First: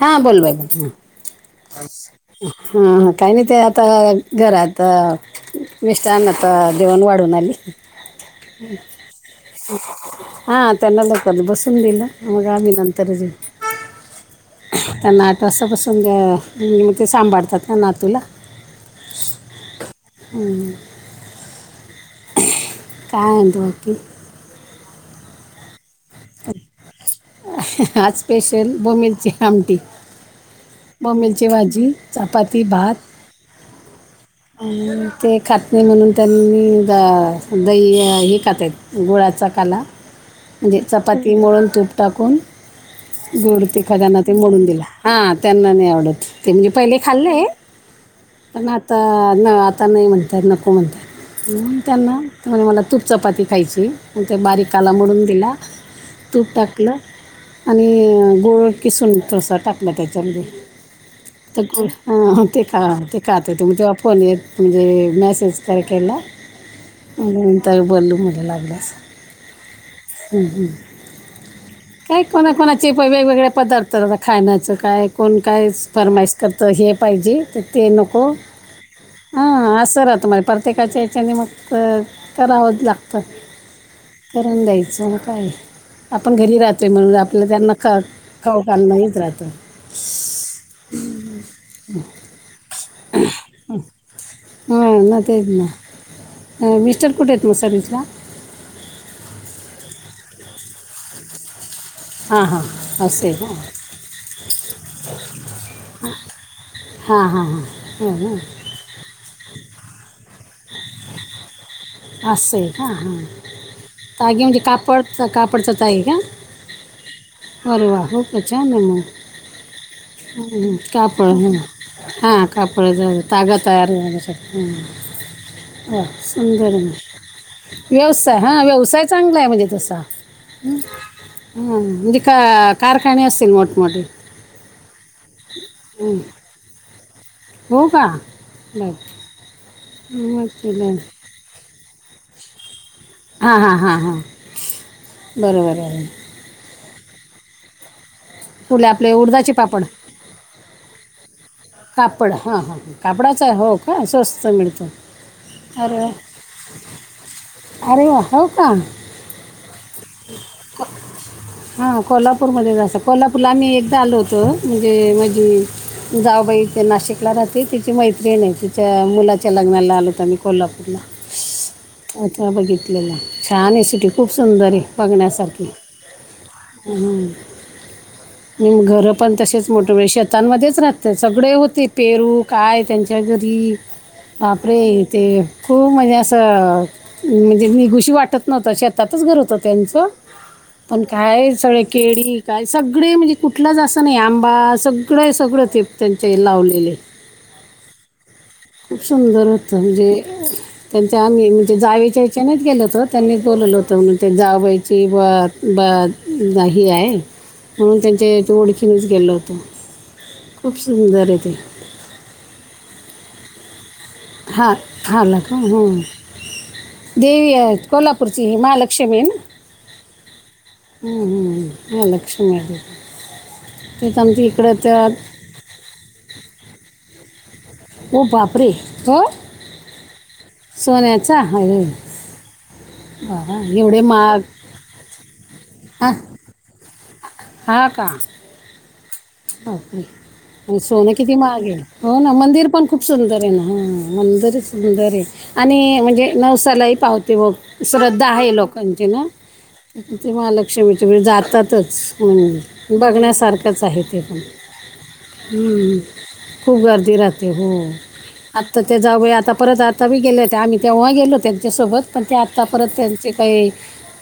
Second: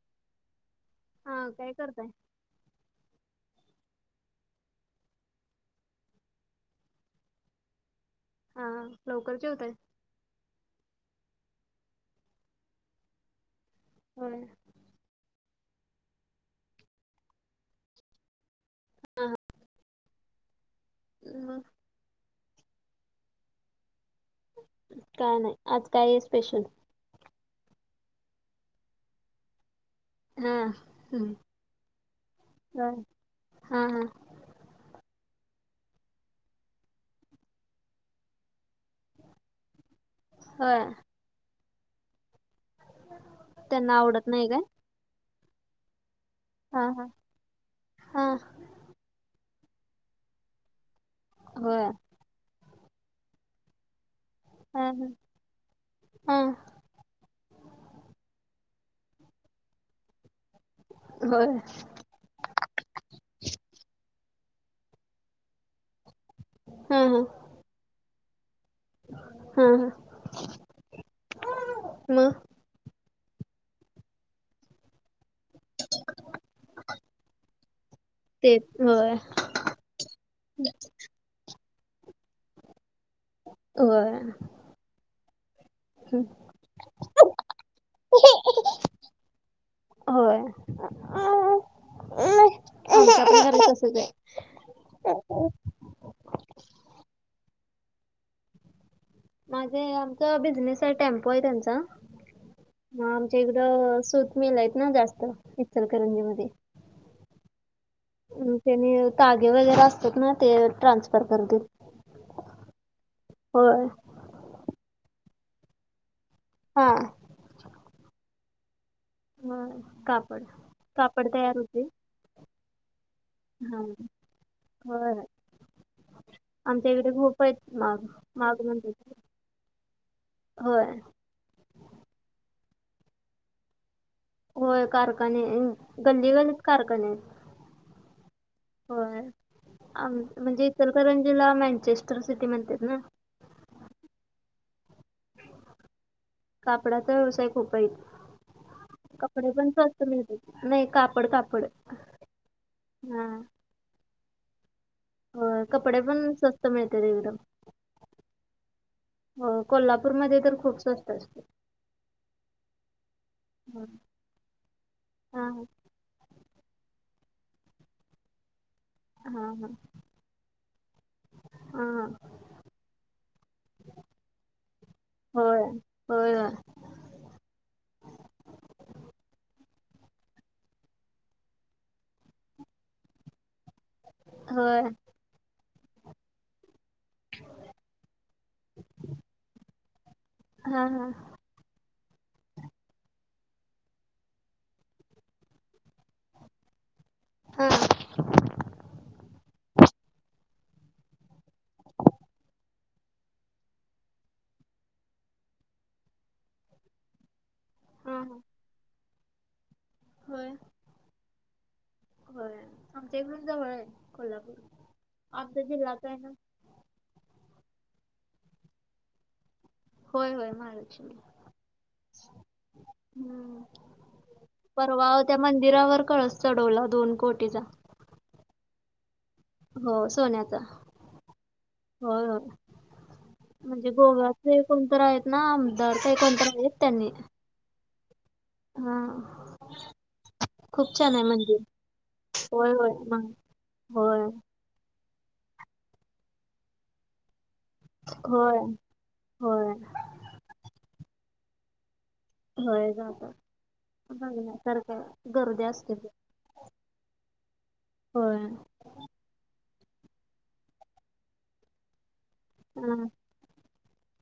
हा बोल बाई काय हा करताय हा काही नाही ते आता घरात मिस्टराणा आता जेवण वाढून आली हा लवकर जेवताय हां त्यांना लगेच बसून दिलं म मग आम्ही नंतर जेऊ होय त्याना आठ वाजता बसून दील म्हणजे मग ते सांभाळतात त्या नातूला हा हा हा हा मग काय म्हणती मग ती काय नाही आज काय आहे स्पेशल आज स्पेशल बोबिंलच आमटी हा हम्म बोंबीलची भाजी चपाती भात होय. हा हा ते खात नाही म्हणून त्यांनी द दही हे खातेत गुळाचा काला म्हणजे होय चपाती मोडून तूप टाकून गोड तिखाट त्यांना आवडत ते नाही काय? मोडून दिला हा त्यांना नाही आवडत ते मी हा पहिले हा. खाल्ले हे हा पण आता न आता नाही म्हणतात नको म्हणतात म्हणून होय. त्यांना त्या मला तूपचपाती खायची ते बारीक हा हा. कालामडून दिला हा तूप टाकलं आणि गुड किसून तसा टाकला त्याच्यामध्ये होय तर पण ह ते खात होते त मग तेेव्हा फोन येत म्हणजे मेसेज तिला कॉल केला हा हा नंतर बोलू म लागल्यास हा हा काही मग कोना कोणाचे ते पण वेगवेगळे पदार्थ खाण्याचं काय कोण काय फरमाईस करतं हे पाहिजे त ते नको ते होय हां असं राहतं मला प्रत्येकाच्या या्याच्याने मग तरराहोत लाग होय करून द्यायचं ना काय हम्म. आपण घरी राहतोय म्हणून आपल्या त्यांना ख खाऊ खाल नाहीच राहत अ हम हां ना तेच ना का मिस्टर कुठ येत मग सर्वसला माझे आमचा बिझनेस आहे टेम्पो आहे त्यांचा हां हां ह असं आहे आमच्या का इकडं सूत मेलय आहेत ना जास्त इचलकरंजी मध्ये हा हा हा ह ना त्यानी तागे वगैरे असतात ना ते ट्रान्सफर करतील असं ह हा होय. तगी म्हणजे कापड कापडचा त आहे का हा अरे वा होत छ न हा कापड मग का कापड पड तयार होते. हां कापड ज तग हा तयाारी आहेग श ह होय ह संदर म आमच्या इकडे खूप आहेत माग व्यवसाय माग हा म्हणतात. व्यवसाय त्याला. चांगला आहे म्हणजे तसा ह होय म्हणे का कारखाने असतील मोठ मोटे होय कारखाने गल्ली गल्त कारखाने हो का बर हो मग तुला म्हणजेलं जिला मॅँचेस्टर सिटी म्हणतात ना हां हां हा हा बरोबर आहे कापडाचा व्यवसाय खूप आहे फुले आपले कपडे उडदाचे पण पापड स्वस्त मिळतील नाही कापड कापड कापड हा हा कापडाच हो का स्वस्त मिळतो होय अे कपडे पण स्वस्त मिळतात अे वा हव का अ कोल्हापूरमध्येध्ये तर खूप स्वस्त असते हा कोल्हापूरमध्ये जात कोल्हापूरला आम्ही हा एकदा आलो होतो म्हणजे हा माजी जावबाई ते नाशिकला राहते तिची मैत्री नाही त च्या हा मुलाच्या हा. लग्नाला आल होत मी कोल्हापूरला हा अथ बघितलेलं छान आहे सिटी खूप सुंदर आहे बघण्यासारखी हळ म घरं पण तसेच मोठे वेळ शेतांमध्येच राहतते ते सगळे होते पेरू काय त्यांच्या घरी होय आपपडे ते खूप म्हजे असं म्हणजे निघुशी वाटत नव्हत शेतातच घर होत त्यांचं हा पण हा काय सळ केळी काय सगळे म्हणजे कुठलंच असं नाही आंबा सगळं सगळं ते त्यांच्याही लावलेले हम खूप सुंदर होतं म्हणजे त्यांच्या आम्ही म्हणजे जावेच्या हच्यानेच गेलो होत त्यांनीच बोललं होतं म्हण जावबायची बात बा ह आहे म्हणून हा त्यांचे तो ओळखीनेच गेलो होतो हो खूप सुंदर आहेेते हो आमच्या इकडून जवळ आहे कोल्हापूर हा हाला का आमचा हो जिल्हाच आहे ना देवी आहे कोल्हापूरची महालक्ष्मी ना होय होय नाही हम्म हम् ह लक्षमी हम्म ते इकडे ते परवा त्या मंदिरावर कळस चढवला दोन कोटीचा हो बापरे हो हो सोन्यात सोण्या्याचा ह र म्हणजे गोव्यात महाग काही कोणत आहेत ना आमदार हा काही कोणत आहेत त्यांनी हा का हा के आणि खूप सोनं छान आहे किती मंदिर माहागे हो ना मंदिर होय पण होय खूप मग सुंदर आहे ना ह होय मंदिर सुंदर आहे आणि म्हणजे नवसालाही पाहते व श्रद्धा आहे होय लोकांची ना होय ते महालक्ष्मी ते म्हजे जातातच म्हण बघण्यासारखंच आहे ते पण सर का गर्दी असते हम्म. खूप गर्दी राहते हो हो तर ते जाऊ आता परत आता बी गेलेत आम्ही तेव्हा गेलो त्यांच्यासोबत पण ते आत्ता परत हा त्यांचे काही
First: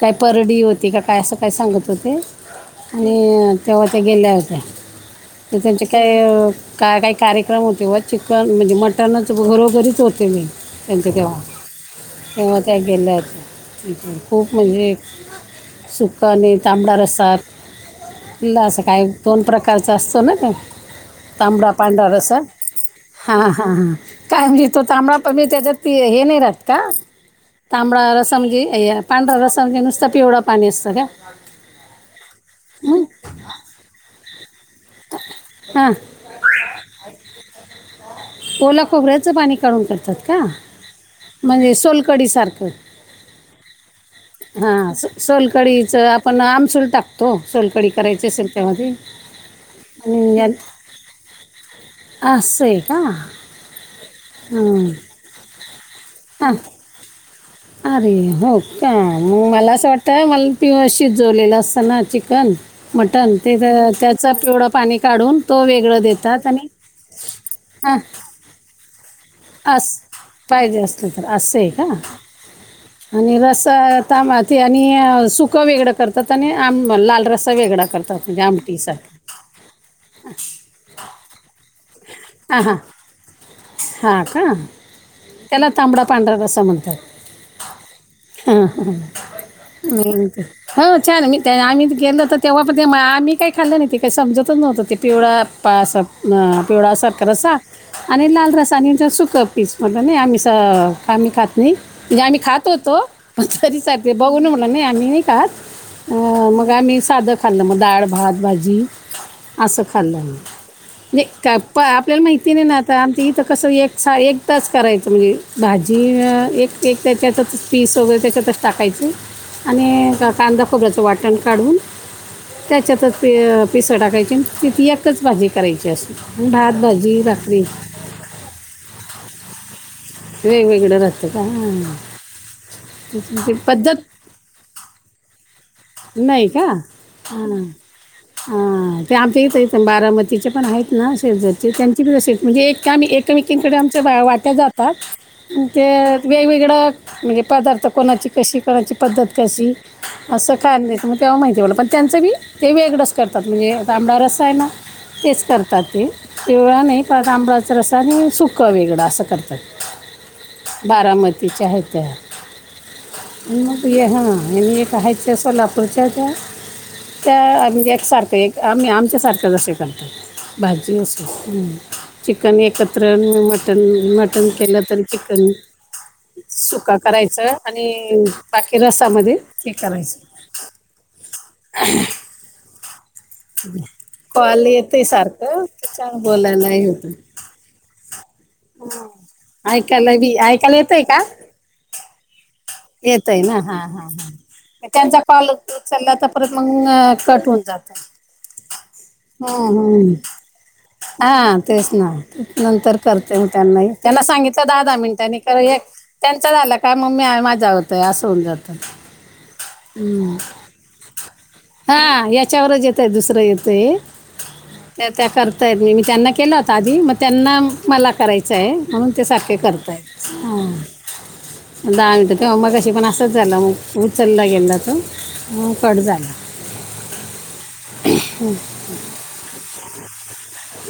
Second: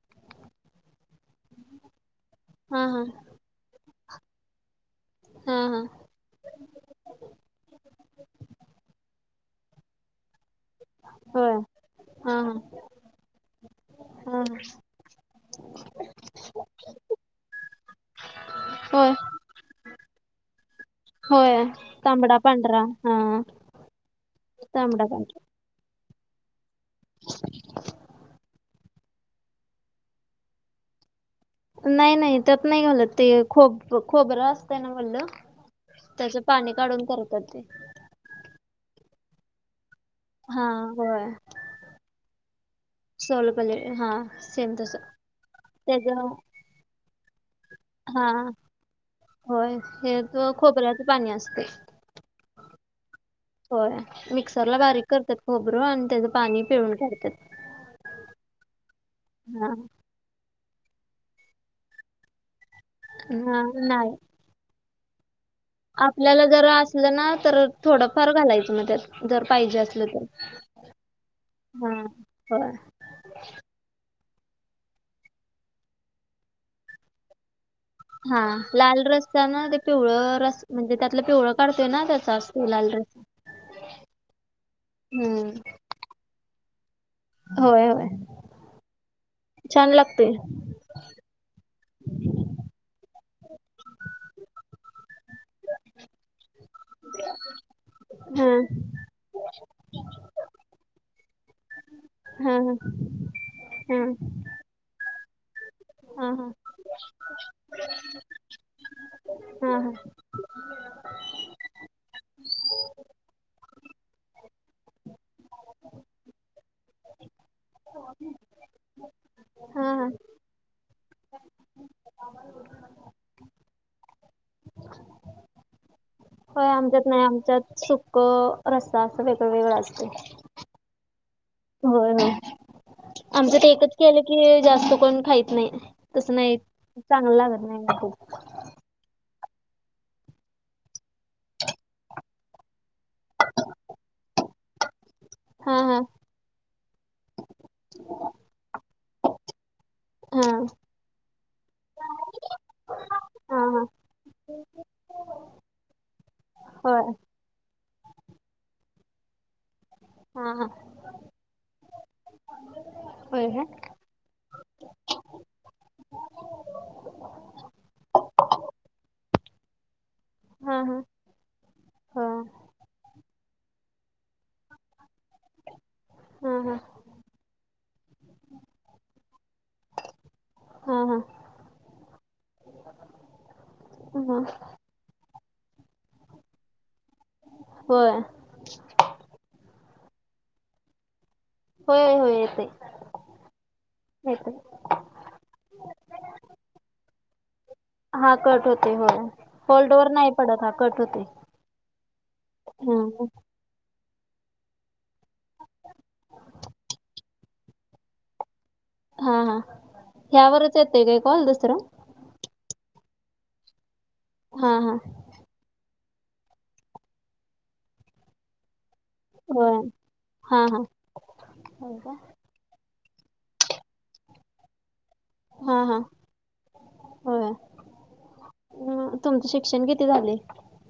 काही परडी होती का काय असं काही सांगत होते हा हा आणि तेव्हा त्या गेल्या होत्या हा ते हा त्यांचे काही काय काही कार्यक्रम होते व चिकन म्हणजे मटणच घरोघरीच होते मी त्यांच्या तेव्हा होय हा हा तेव्हा ते गेले हा खूप म्हणजे सुका आणि तांबडा रसतात असं काही होय दोन प्रकार कायच असतं ना का होय तांबडा पांढर अस तांबडा पांढरा हा हा हा काय म्ह तो तांबडा पण मी त्याच्यात ते हे नाही राहत का तांबडा रसम घी पांढरा रसाे नुसतं पिवडं पाणी असतं का नाही नाही त्यात नाही हं? घालत ते खोब खोब असत त्यांना म्हणल हां त्याच पाणी काढून करतात ते ओला खोबऱ्याचं पाणी काढून करतात का हा होय म्हणजे सोलकडी सारखं सोलकले हा सेम हा तस सोलकडीच त्याच आपण आमसूल टाकतो तो सलकडी करायची हा असेल त्यामध्ये होय हे तर खोपऱ्याच पाणी असते अस अस आहे का होय मिक्सरला हां बारीक करतात खोबरं आणि त्याचं हां पाणी पिळून काढतात अरे हो का मग हा मला असं वाटत तर मला पिवाशी जोडलेलं असतं ना चिकन मटण ते हा नाही त्याच पिवढं पाणी काढून तो वेगळं आपल्याला देतात जर आणि असलं ना तर हां थोडंफार घालायचं मग त्यात जर पाहिजे अस असलं तर पाहिजे असलं तर असं आहे का हा आणि रसा तमी आणि सुकं वेगळं करतात आणि आम लाल रसा वेगळा करतात हा म्हणजे लाल आमटीसाठी रसचा ना ते पिवळ रस म्हणजे त्यातलं पिवळं काढतय ना त्याचा हां असतो हां लाल रस. हां का हम्म त्याला तांबडा पांढरा रस्सा म्हणतात. होय होय हा हा छान लागते ह छान मी आम्ही गेलो तर तेव्हा पण ते आम्ही काही खाल्लं नाही ते काही समजतचव्हतं ते पिवळा पा अस पिवळा सख रसा आणि हा लाल रसा तचा सुख पिचमध्ये तर नाही आमही स आम्ही खात नाही म्हणजे आम्ही हा खात होतो तरी सा हा बघू ना म्हला नाही आम्ही नाही खात हा हा हा मग आ्ही साधं खाल्लं मग दाळ भात भाजी हा असं हा खाल्लं म का प आपल्याला माहिती नाही ना आता आम इथं कसं एक एक आताच करायचं म्हणजे भाजी एक एक त्याच्यातच पीस वगैरे त्याच्यात टाकायचे हा हा आणि कांदा खोबऱ्याचं वाटण काढून त्याच्यातच पी पिसं टाकायची तिती एकच भाजी करायची असते भात, भाजी भाकरी. सुखं रसा असं वेगळं वेगळं असते. वेगवेगळ राहत का होय होय हि आमचं एकच पद्धत केलं ते जास्त कोण खाहीत नाही तस नाही चांगलं हां लागत नाही म खूप ते आमच्या इथं इथं बारामतीचे पण आहेत ना शेजरचे त्यांची पण असे म्हणजे एक ते एकमेकीकडे आमच्या वाट्या जातात हा ते हा वेगवेगळां म्हणजे पदार्थ कोणाची कशी कोणाची पद्धत कशी हा असं म तेव्हा माहिती वा पण त्यांचं मी ते वेगळं करतात हा म्हणजे हा आंबड रस्सा आहे ना. तेच करतात ते तेवळा नाही होय तांबळा चा रसा आणि सुकं वेगळं असं करतात. हा हा बारामती च्या आहे त्या होय काय म ल काही त्या सोलापूरच्या त्या त्या आ एक सारखे एकम आमच्या सारखे जसे लत हा भाजी हा नुसत होय चिकन एकत्र मटन मटन केलं तर चिकन हा हा सुका करायचं आणि बाकी रसामध्ये ते हा लायच हा हा कॉल येतय सारखं त्याचं न बोलायलाही होत होय. ऐकायला बी ऐकायला येतय का? होय होत येतेय. येत आहे ना हा हा ह त्यांचा कॉल उचलला तर परत मग कट होऊन जातो. हा कट होते हो होल्डोवर नाही पडत हा कट होतोय. हां तेसना. नंतर करते म्हटलं त्यांना सांगितलं दहा -दहा मिनिटांनी कर एक त्यांच झालं काय मम्मी मा असं होउन जातं हा हा ह्यावरच येते काय कॉल दुसरं हां यांच्या त्याच्यावरच येतय दुसरं येतय हा हा त्या -त्या कर म मी त्यांना केला होता आधी मग त्यांना मला करायचं म्हणून ते सारखे होय करताय हा हा होय का हां तेव्हा मग कशी पण असंच झालं मग उचलला गेला तो. ह हा कट हा झाला होय तुमचं शिक्षण किती झालेय.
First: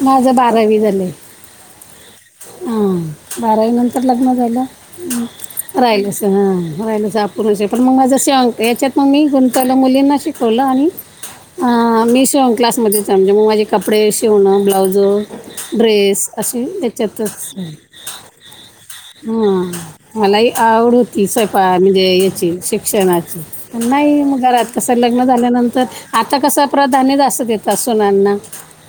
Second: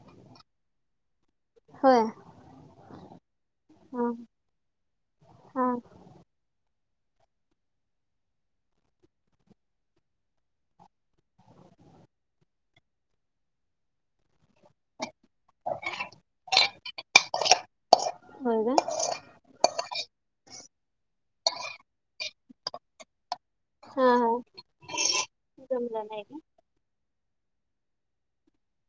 माझं बारावी झालंय होय हा बारावी नंतर हा लग्न झालं. हा राहिलच ह राहिलच अूर्ण पण मग शिवण याच्यात मग मी गुंतावल मुलींना शिक ठलं आणि मी शिवण क्लासमध्येच म्हणजे मग माझे कपडे शिवणं ब्लाउज ड्रेस अशी हच्यातच होय का हम्! मलाही आवड होती स्वयपा म्हणजे याची शिक्षणाची पण हा नाही हा मग घरात कसं लग्न झाल्यानंतर जमलं नाही आता का कसं प्रधान्य जास्त देतात सुनांना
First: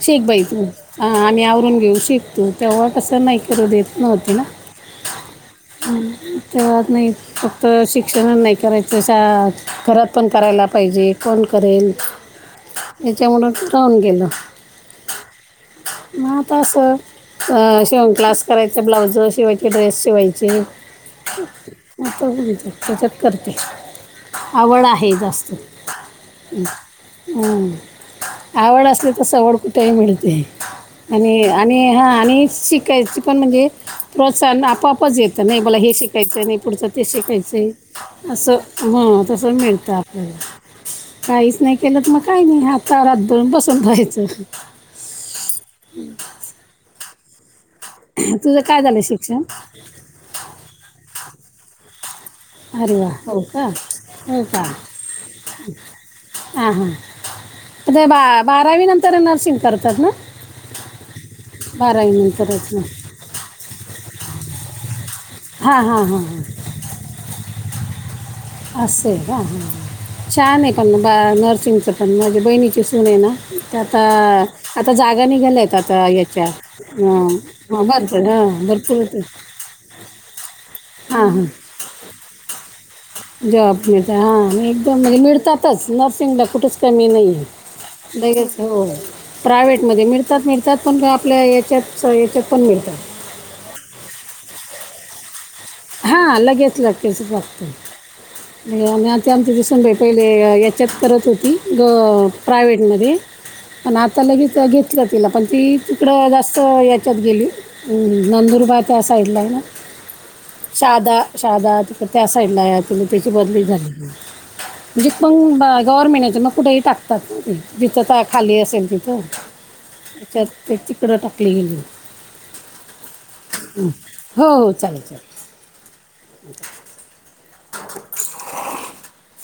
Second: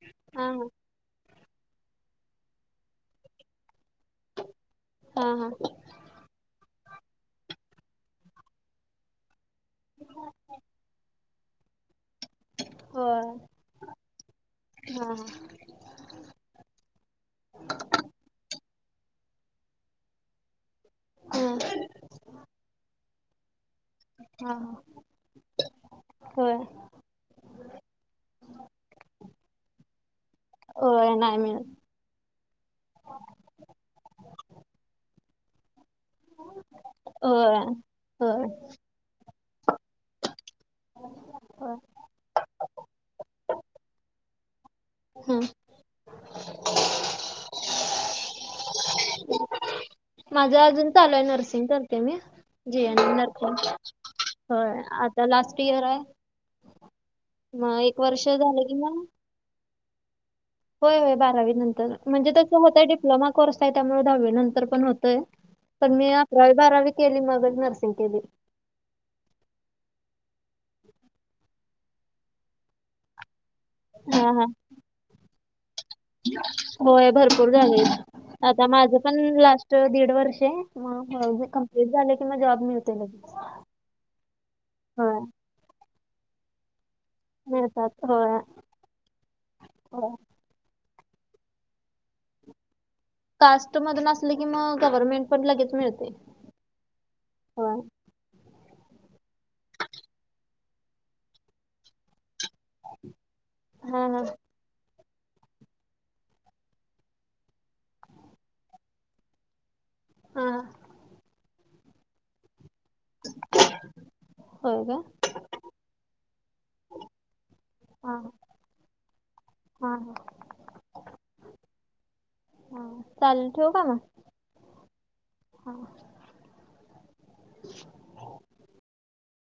शिक बाई हा तू हा आम्ही आवरून घेऊ शिक तू तेव्हा कसं नाही करू देत नते ना हा हा हा ते नाही फक्त शिक्षण नाही करायचं शाळात घरात पण करायला पाहिजे. कोन करेल होय याच्यामुळं राहून गेलं. हा ह म आता असं अ शिवण क्लास करायचा ब्लाउज शिवायचे ड्रेस शिवायचे. हा मत तेच त्याच्यात करतेस हा हा आवड आहे जास्त. होय आवड असली तर सवड कुठेही मिळते. होय नाही आणि मिळत आणि हा आणि शिक. शिकायची पण म्हणजे प्रोत्साहन आपोआपच येतं नाही मला हे शिक शिकायचं पुढचं ते होय शिकायचंय होय असं ह तसं मिळतं आपल्याला. काहीच नाही होय केलं तर मग काही नाही हातावर हात धरून बसून रायचं. हम! हम्! तुझं काय झालंय शिक्षण? माझं अजून चालू आहे. नर्सिंग करते मी. जी अरे आणि वा नर हो का हो आता लास्ट इयर आहे हां हां मग एक ते बा वर्ष झालं की बारावी मग... नंतर नर्सिंग करतात ना? होय होय बारावी नंतर बारावी म्हणजे तसं नंतरच ना होतंय डिप्लोमा कोर्स आहे त्यामुळे दहावी नंतर पण होतंय. हां पण हां मी हां हां अकरावी बारावी केली मग नर्सिंग केली. असे आहे का छान आहे पण बाळा नर्सिंगचं पण माझ्या बहिणीची सुून आहे ना त्या आता हा हा आता जागा निघाल्या आहेत आता याच्या होय भरपूर झाले. बर.. आता माझं पण लास्ट दीड वर्ष आहे. हां हां ते झाले कि म जॉब मिळतो लगी जॉब मि हां एकदम म्हणजे मिळतातच नर्सिंगला कुठेच कमी नाही. मिळतात होय हो प्रायव्हेट मध्ये होय. मिळतात मिळत त्यात पण का आपल्या याच्यात याच्यात पण मिळतात. कास्ट मधून असले की मग गव्हर्मेंट पण लगेच मिळते. होय आणि आ ते आमच्या सुनबाई पहिले याच्यात करत होती ग प्रायव्हेटमध्ये आणि हा आता हा लगेच त्या घेतलं तिला पण ती तिकडं जास्त याच्यात गेली नंदुरबार. त्या साईडला आहे ना? हा साधा साधा त त्या साईडला या तिला त्याची बदली झाली होय का? म्हणजे पग बा गव्हर्नमेंटाच्या मग कुठेही टाकतात? जिथ हां खाली असेल हां हां तिथंच्या ते तिकड टाकली गेली हां चालेल हो चालेल चालेल हो अ [unintelligible]